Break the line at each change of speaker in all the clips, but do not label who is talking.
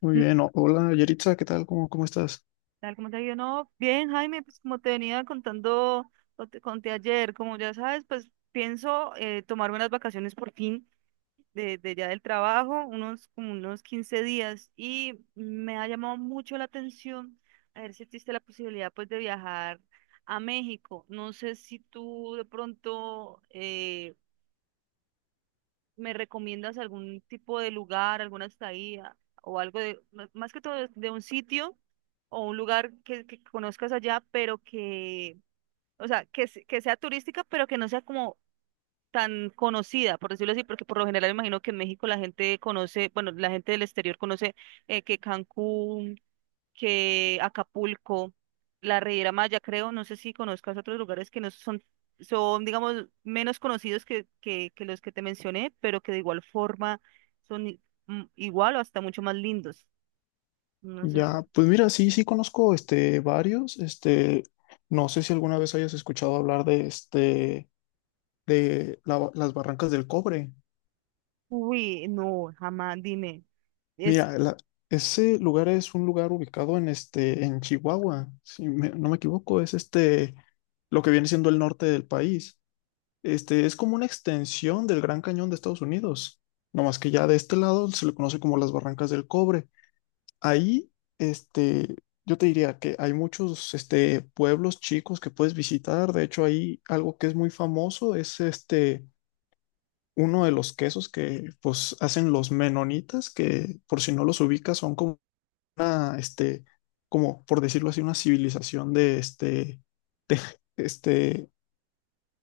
Muy
Mm.
bien, hola Yeritza, ¿qué tal? ¿Cómo estás?
Tal como te digo, no, bien, Jaime, pues como te venía contando, o te conté ayer, como ya sabes, pues pienso tomarme unas vacaciones por fin de ya del trabajo, unos como unos 15 días, y me ha llamado mucho la atención a ver si existe la posibilidad pues de viajar a México. No sé si tú de pronto ¿me recomiendas algún tipo de lugar, alguna estadía o algo de, más que todo de un sitio o un lugar que conozcas allá, pero que, o sea, que, que sea turística, pero que no sea como tan conocida, por decirlo así? Porque por lo general imagino que en México la gente conoce, bueno, la gente del exterior conoce, que Cancún, que Acapulco, la Riviera Maya, creo. No sé si conozcas otros lugares que no son, digamos, menos conocidos que los que te mencioné, pero que de igual forma son igual o hasta mucho más lindos. No sé si-.
Ya, pues mira, sí, sí conozco varios, no sé si alguna vez hayas escuchado hablar de de la las Barrancas del Cobre.
Uy, no, jamás, dime. Es,
Mira, la- Ese lugar es un lugar ubicado en en Chihuahua, si no me equivoco, es lo que viene siendo el norte del país. Es como una extensión del Gran Cañón de Estados Unidos, no más que ya de este lado se le conoce como las Barrancas del Cobre. Ahí, este, yo te diría que hay muchos pueblos chicos que puedes visitar. De hecho, ahí algo que es muy famoso es uno de los quesos que, pues, hacen los menonitas, que por si no los ubicas, son como una como por decirlo así, una civilización de este,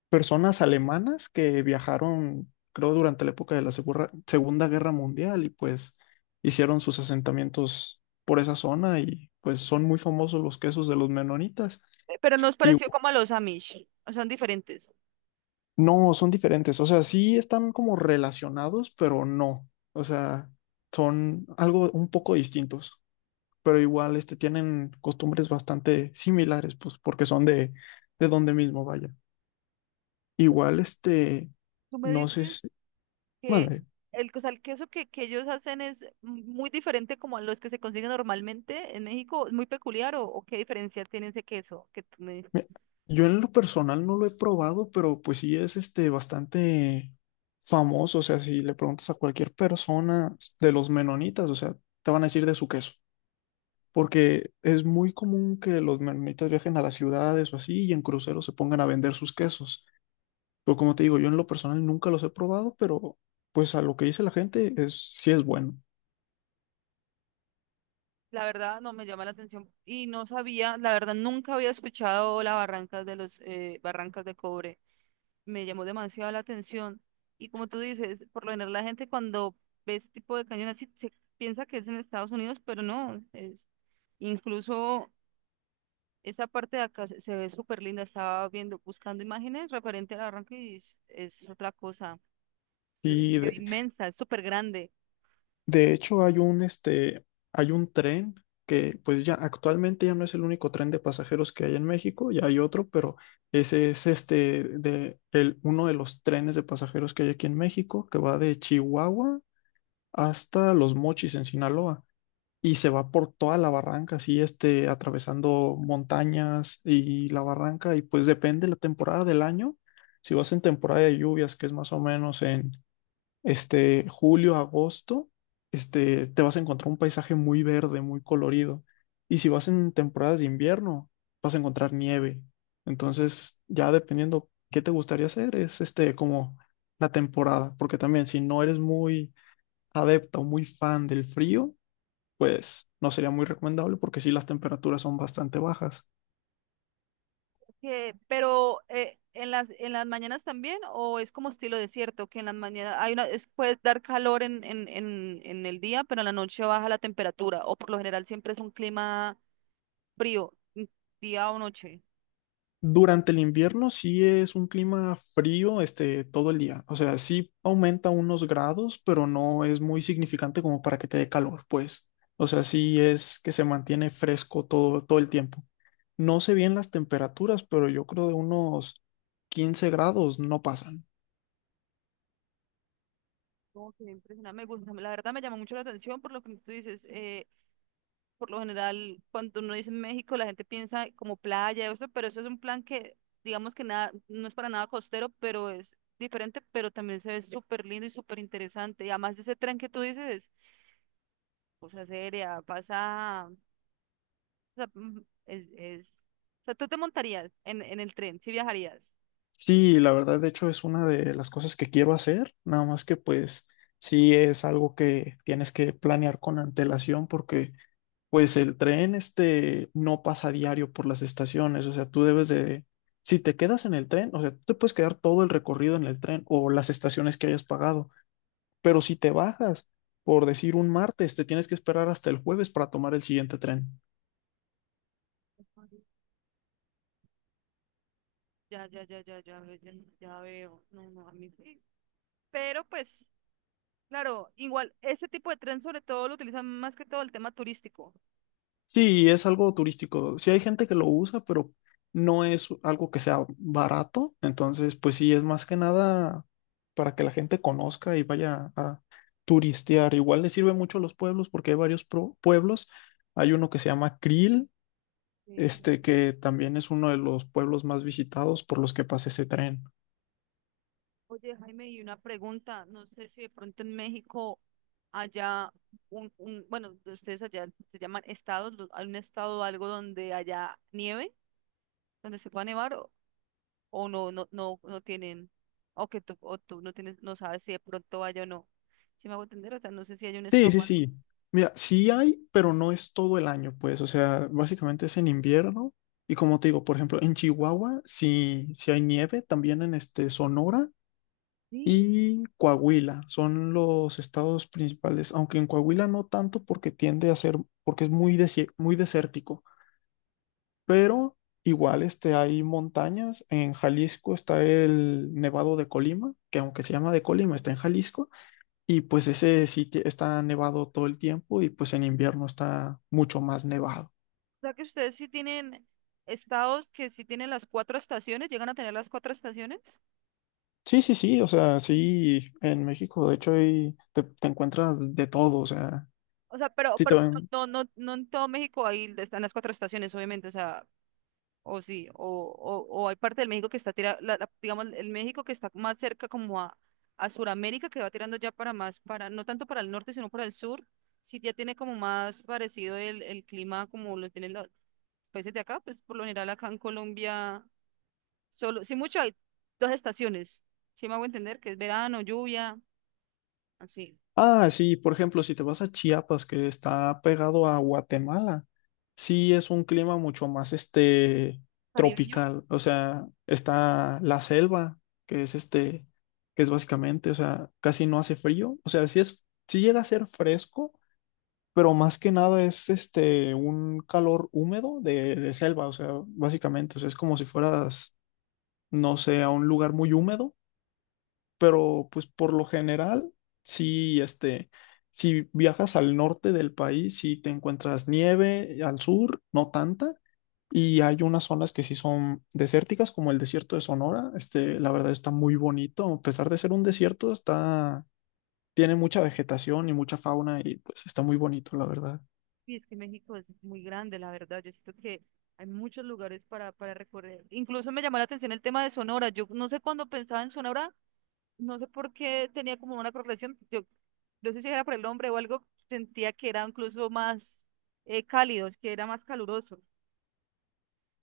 personas alemanas que viajaron, creo, durante la época de la Segunda Guerra Mundial y pues hicieron sus asentamientos por esa zona y pues son muy famosos los quesos de los menonitas.
pero nos
Y
pareció como a los Amish, son diferentes.
no, son diferentes, o sea, sí están como relacionados, pero no, o sea, son algo un poco distintos, pero igual tienen costumbres bastante similares, pues porque son de donde mismo, vaya. Igual
¿Tú me
no sé
dices
si...
que
Mande.
el, o sea, el queso que ellos hacen es muy diferente como a los que se consiguen normalmente en México? ¿Es muy peculiar o qué diferencia tiene ese queso que tú me...?
Me- Yo en lo personal no lo he probado, pero pues sí es este bastante famoso. O sea, si le preguntas a cualquier persona de los menonitas, o sea, te van a decir de su queso. Porque es muy común que los menonitas viajen a las ciudades o así y en cruceros se pongan a vender sus quesos. Pero como te digo, yo en lo personal nunca los he probado, pero pues a lo que dice la gente es sí es bueno.
La verdad no me llama la atención y no sabía, la verdad nunca había escuchado las barrancas de los, barrancas de cobre, me llamó demasiado la atención. Y como tú dices, por lo general la gente cuando ve este tipo de cañón así se piensa que es en Estados Unidos, pero no, es incluso, esa parte de acá se ve súper linda. Estaba viendo, buscando imágenes referente al arranque y es otra cosa. Es,
Y de
inmensa, es súper grande.
De hecho, hay un hay un tren que pues ya actualmente ya no es el único tren de pasajeros que hay en México, ya hay otro, pero ese es uno de los trenes de pasajeros que hay aquí en México, que va de Chihuahua hasta Los Mochis en Sinaloa y se va por toda la barranca, así atravesando montañas y la barranca y pues depende la temporada del año. Si vas en temporada de lluvias, que es más o menos en julio, agosto, te vas a encontrar un paisaje muy verde, muy colorido. Y si vas en temporadas de invierno, vas a encontrar nieve. Entonces, ya dependiendo qué te gustaría hacer, es como la temporada, porque también si no eres muy adepta o muy fan del frío, pues no sería muy recomendable porque sí las temperaturas son bastante bajas.
Pero en las mañanas también, o es como estilo desierto, que en las mañanas hay una, es, puede dar calor en, en el día, pero en la noche baja la temperatura, o por lo general siempre es un clima frío, día o noche.
Durante el invierno sí es un clima frío, todo el día. O sea, sí aumenta unos grados, pero no es muy significante como para que te dé calor, pues. O sea, sí es que se mantiene fresco todo el tiempo. No sé bien las temperaturas, pero yo creo de unos 15 grados no pasan.
Como que impresionante, me gusta, la verdad me llama mucho la atención por lo que tú dices. Por lo general, cuando uno dice México, la gente piensa como playa, eso, pero eso es un plan que, digamos que nada, no es para nada costero, pero es diferente, pero también se ve súper lindo y súper interesante. Y además de ese tren que tú dices, cosa seria, pasa, o sea, mm, es, es-. O sea, ¿tú te montarías en el tren, si viajarías?
Sí, la verdad, de hecho, es una de las cosas que quiero hacer, nada más que pues sí es algo que tienes que planear con antelación porque pues el tren este no pasa diario por las estaciones, o sea, si te quedas en el tren, o sea, tú te puedes quedar todo el recorrido en el tren o las estaciones que hayas pagado, pero si te bajas, por decir un martes, te tienes que esperar hasta el jueves para tomar el siguiente tren.
Ya, ya, ya, ya, ya, ya, ya veo. No, no, a mí sí. Pero pues, claro, igual, este tipo de tren sobre todo lo utilizan más que todo el tema turístico.
Sí, es algo turístico. Sí hay gente que lo usa, pero no es algo que sea barato. Entonces, pues sí, es más que nada para que la gente conozca y vaya a turistear. Igual le sirve mucho a los pueblos porque hay varios pueblos. Hay uno que se llama Krill,
Sí.
que también es uno de los pueblos más visitados por los que pasa ese tren.
Oye, Jaime, y una pregunta, no sé si de pronto en México haya un, bueno, de ustedes allá se llaman estados, hay un estado o algo donde haya nieve, donde se pueda nevar o no, no, no, no tienen, o que tú, o tú no tienes, no sabes si de pronto haya o no. ¿Si me hago entender? O sea, no sé si hay un
Sí,
estado
sí,
o algo.
sí. Mira, sí hay, pero no es todo el año, pues. O sea, básicamente es en invierno. Y como te digo, por ejemplo, en Chihuahua sí, sí hay nieve, también en Sonora
Sí,
y Coahuila son los estados principales, aunque en Coahuila no tanto porque tiende a ser, porque es muy desértico, pero igual hay montañas. En Jalisco está el Nevado de Colima, que aunque se llama de Colima, está en Jalisco. Y pues ese sitio está nevado todo el tiempo y pues en invierno está mucho más nevado.
o sea que ustedes sí tienen estados que sí tienen las cuatro estaciones, llegan a tener las cuatro estaciones.
Sí, sí, sí, o sea, sí, en México de hecho te encuentras de todo, o sea,
O sea, pero,
sí te ven.
no, no, no en todo México ahí están las cuatro estaciones, obviamente. O sea, o sí, o, hay parte del México que está tirando, digamos, el México que está más cerca como a, Sudamérica, que va tirando ya para más, para, no tanto para el norte, sino para el sur, sí ya tiene como más parecido el clima como lo tienen los países de acá, pues por lo general acá en Colombia, solo, sí mucho hay dos estaciones, sí me hago entender, que es verano, lluvia, así.
Ah, sí, por ejemplo, si te vas a Chiapas, que está pegado a Guatemala, sí es un clima mucho más
Caribeño.
tropical, o sea, está la selva, que es este, que es básicamente, o sea, casi no hace frío, o sea, sí es, sí llega a ser fresco pero más que nada es un calor húmedo de selva, o sea, básicamente, o sea, es como si fueras, no sé, a un lugar muy húmedo, pero pues por lo general, sí, si viajas al norte del país, sí te encuentras nieve, al sur, no tanta. Y hay unas zonas que sí son desérticas, como el desierto de Sonora. La verdad está muy bonito. A pesar de ser un desierto, está, tiene mucha vegetación y mucha fauna y pues está muy bonito, la verdad.
Y es que México es muy grande, la verdad. Yo siento que hay muchos lugares para recorrer. Incluso me llamó la atención el tema de Sonora. Yo no sé, cuando pensaba en Sonora, no sé por qué tenía como una correlación. Yo no sé si era por el nombre o algo, sentía que era incluso más cálido, es que era más caluroso,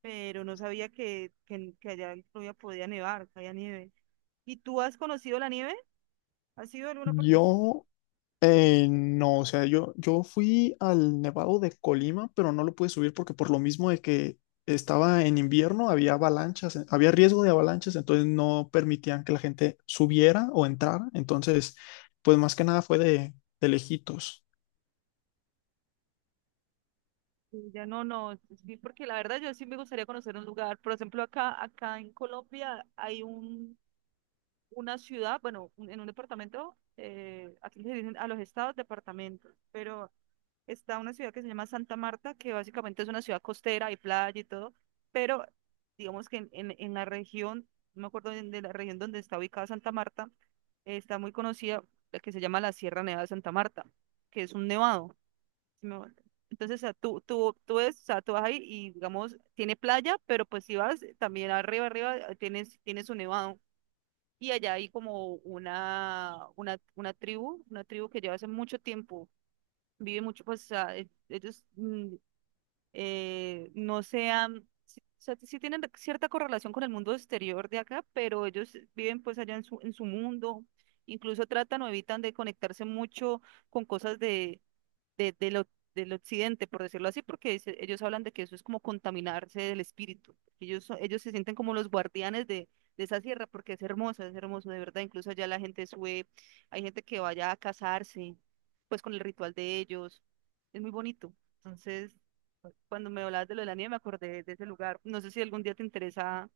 pero no sabía que allá en Colombia podía nevar, que había nieve. ¿Y tú has conocido la nieve? ¿Has ido a alguna parte?
Yo no, o sea, yo fui al Nevado de Colima, pero no lo pude subir porque por lo mismo de que estaba en invierno, había avalanchas, había riesgo de avalanchas, entonces no permitían que la gente subiera o entrara. Entonces, pues más que nada fue de lejitos.
Sí. Ya no, no, sí, porque la verdad yo sí me gustaría conocer un lugar. Por ejemplo, acá, en Colombia hay un, una ciudad, bueno, en un departamento. Aquí se dicen a los estados departamentos, pero está una ciudad que se llama Santa Marta, que básicamente es una ciudad costera, hay playa y todo, pero digamos que en, la región, no me acuerdo de la región donde está ubicada Santa Marta. Está muy conocida la que se llama la Sierra Nevada de Santa Marta, que es un nevado, sí me vuelvo. Entonces, o sea, tú, es, o sea, tú vas ahí y, digamos, tiene playa, pero pues si vas, también arriba, arriba, tienes, un nevado. Y allá hay como una tribu, que lleva hace mucho tiempo, vive mucho, pues, o sea, ellos no sean, sí, o sea, sí tienen cierta correlación con el mundo exterior de acá, pero ellos viven pues allá en su mundo. Incluso tratan o evitan de conectarse mucho con cosas de de del occidente, por decirlo así, porque dice-, ellos hablan de que eso es como contaminarse del espíritu. Ellos, ellos se sienten como los guardianes de esa sierra porque es hermosa, es hermoso, de verdad. Incluso allá la gente sube, hay gente que vaya a casarse, pues con el ritual de ellos. Es muy bonito. Entonces, cuando me hablabas de lo de la nieve, me acordé de ese lugar. No sé si algún día te interesa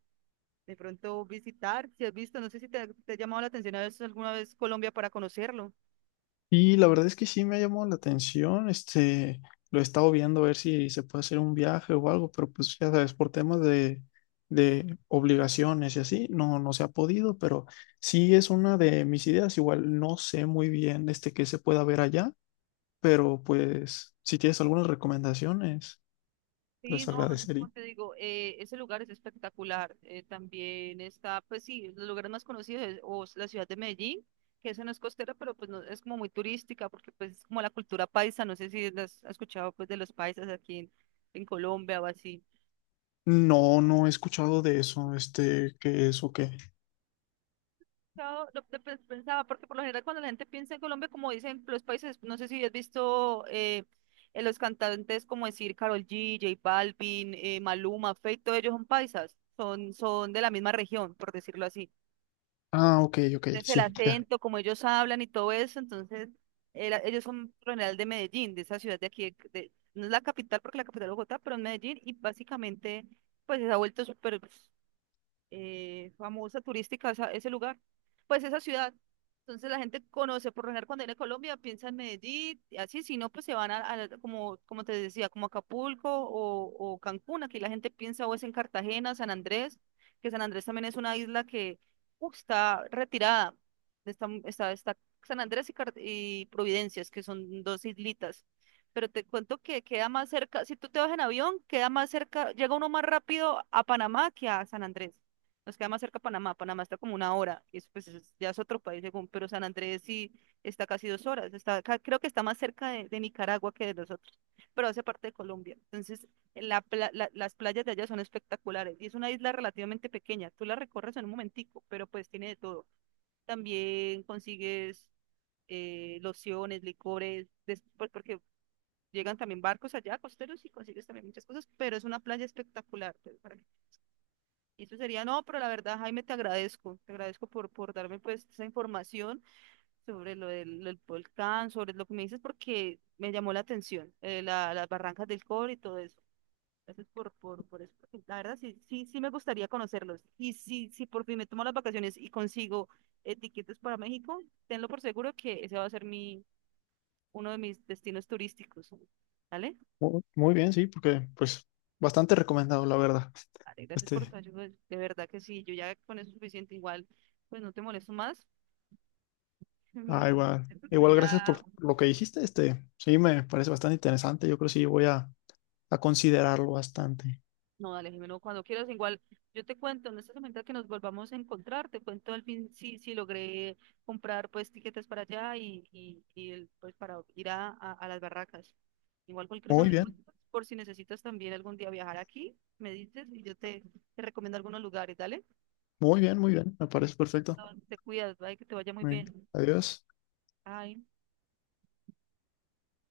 de pronto visitar, si has visto, no sé si te ha llamado la atención a veces alguna vez Colombia para conocerlo.
Y la verdad es que sí me ha llamado la atención, lo he estado viendo a ver si se puede hacer un viaje o algo, pero pues ya sabes, por temas de obligaciones y así, no, no se ha podido, pero sí es una de mis ideas, igual no sé muy bien este qué se pueda ver allá, pero pues si tienes algunas recomendaciones, te
Sí,
las
no, como
agradecería.
te digo, ese lugar es espectacular. También está, pues sí, los lugares más conocidos es, o es la ciudad de Medellín, que esa no es costera, pero pues no, es como muy turística, porque pues es como la cultura paisa. No sé si las has escuchado pues de los paisas aquí en Colombia o así.
No, no he escuchado de eso, este, qué es o qué.
Claro, lo que pensaba, porque por lo general cuando la gente piensa en Colombia, como dicen los países, no sé si has visto, los cantantes como decir Karol G, J Balvin, Maluma, Feid, todos ellos son paisas, son, son de la misma región, por decirlo así.
Ah, ok, ok,
Entonces el
sí, ya.
acento, como ellos hablan y todo eso, entonces ellos son por lo general de Medellín, de esa ciudad de aquí, no es la capital porque la capital es Bogotá, pero es Medellín, y básicamente pues se ha vuelto súper pues, famosa turística ese lugar, pues esa ciudad. Entonces la gente conoce, por lo general cuando viene a Colombia piensa en Medellín, y así, si no, pues se van a como, como te decía, como Acapulco o, Cancún. Aquí la gente piensa o es en Cartagena, San Andrés, que San Andrés también es una isla que, uf, está retirada, está, está, San Andrés y, y Providencias, que son dos islitas. Pero te cuento que queda más cerca, si tú te vas en avión, queda más cerca, llega uno más rápido a Panamá que a San Andrés. Nos queda más cerca Panamá. Panamá está como una hora. Y eso pues es-, ya es otro país según. Pero San Andrés sí está casi 2 horas. Está, creo que está más cerca de Nicaragua que de nosotros. Pero hace parte de Colombia. Entonces, las playas de allá son espectaculares. Y es una isla relativamente pequeña. Tú la recorres en un momentico, pero pues tiene de todo. También consigues, lociones, licores, después porque llegan también barcos allá, costeros, y consigues también muchas cosas, pero es una playa espectacular. Pues, para, y eso sería. No, pero la verdad, Jaime, te agradezco por darme pues esa información sobre lo del volcán, sobre lo que me dices, porque me llamó la atención, las barrancas del cobre y todo eso. Gracias por eso, porque la verdad, sí, sí, sí me gustaría conocerlos. Y si, si por fin me tomo las vacaciones y consigo, tiquetes para México, tenlo por seguro que ese va a ser mi, uno de mis destinos turísticos. ¿Vale?
Muy bien, sí, porque pues bastante recomendado, la verdad.
Vale, gracias por
Este,
tu ayuda. De verdad que sí, yo ya con eso es suficiente. Igual, pues no te molesto más.
Ah, igual.
Siento que
Igual, gracias
ya...
por lo que dijiste. Este, sí, me parece bastante interesante. Yo creo que sí voy a considerarlo bastante.
No, dale, Jimeno, cuando quieras, igual yo te cuento, en esta semana que nos volvamos a encontrar, te cuento al fin si, si logré comprar pues tiquetes para allá, y pues para ir a las barracas. Igual cualquier cosa
Muy
me
bien,
cuentas, por si necesitas también algún día viajar aquí, me dices y yo te recomiendo algunos lugares, dale.
muy bien, muy bien. Me parece perfecto.
Ah, te cuidas, bye, que te vaya muy
Muy bien.
bien.
Adiós.
Ay.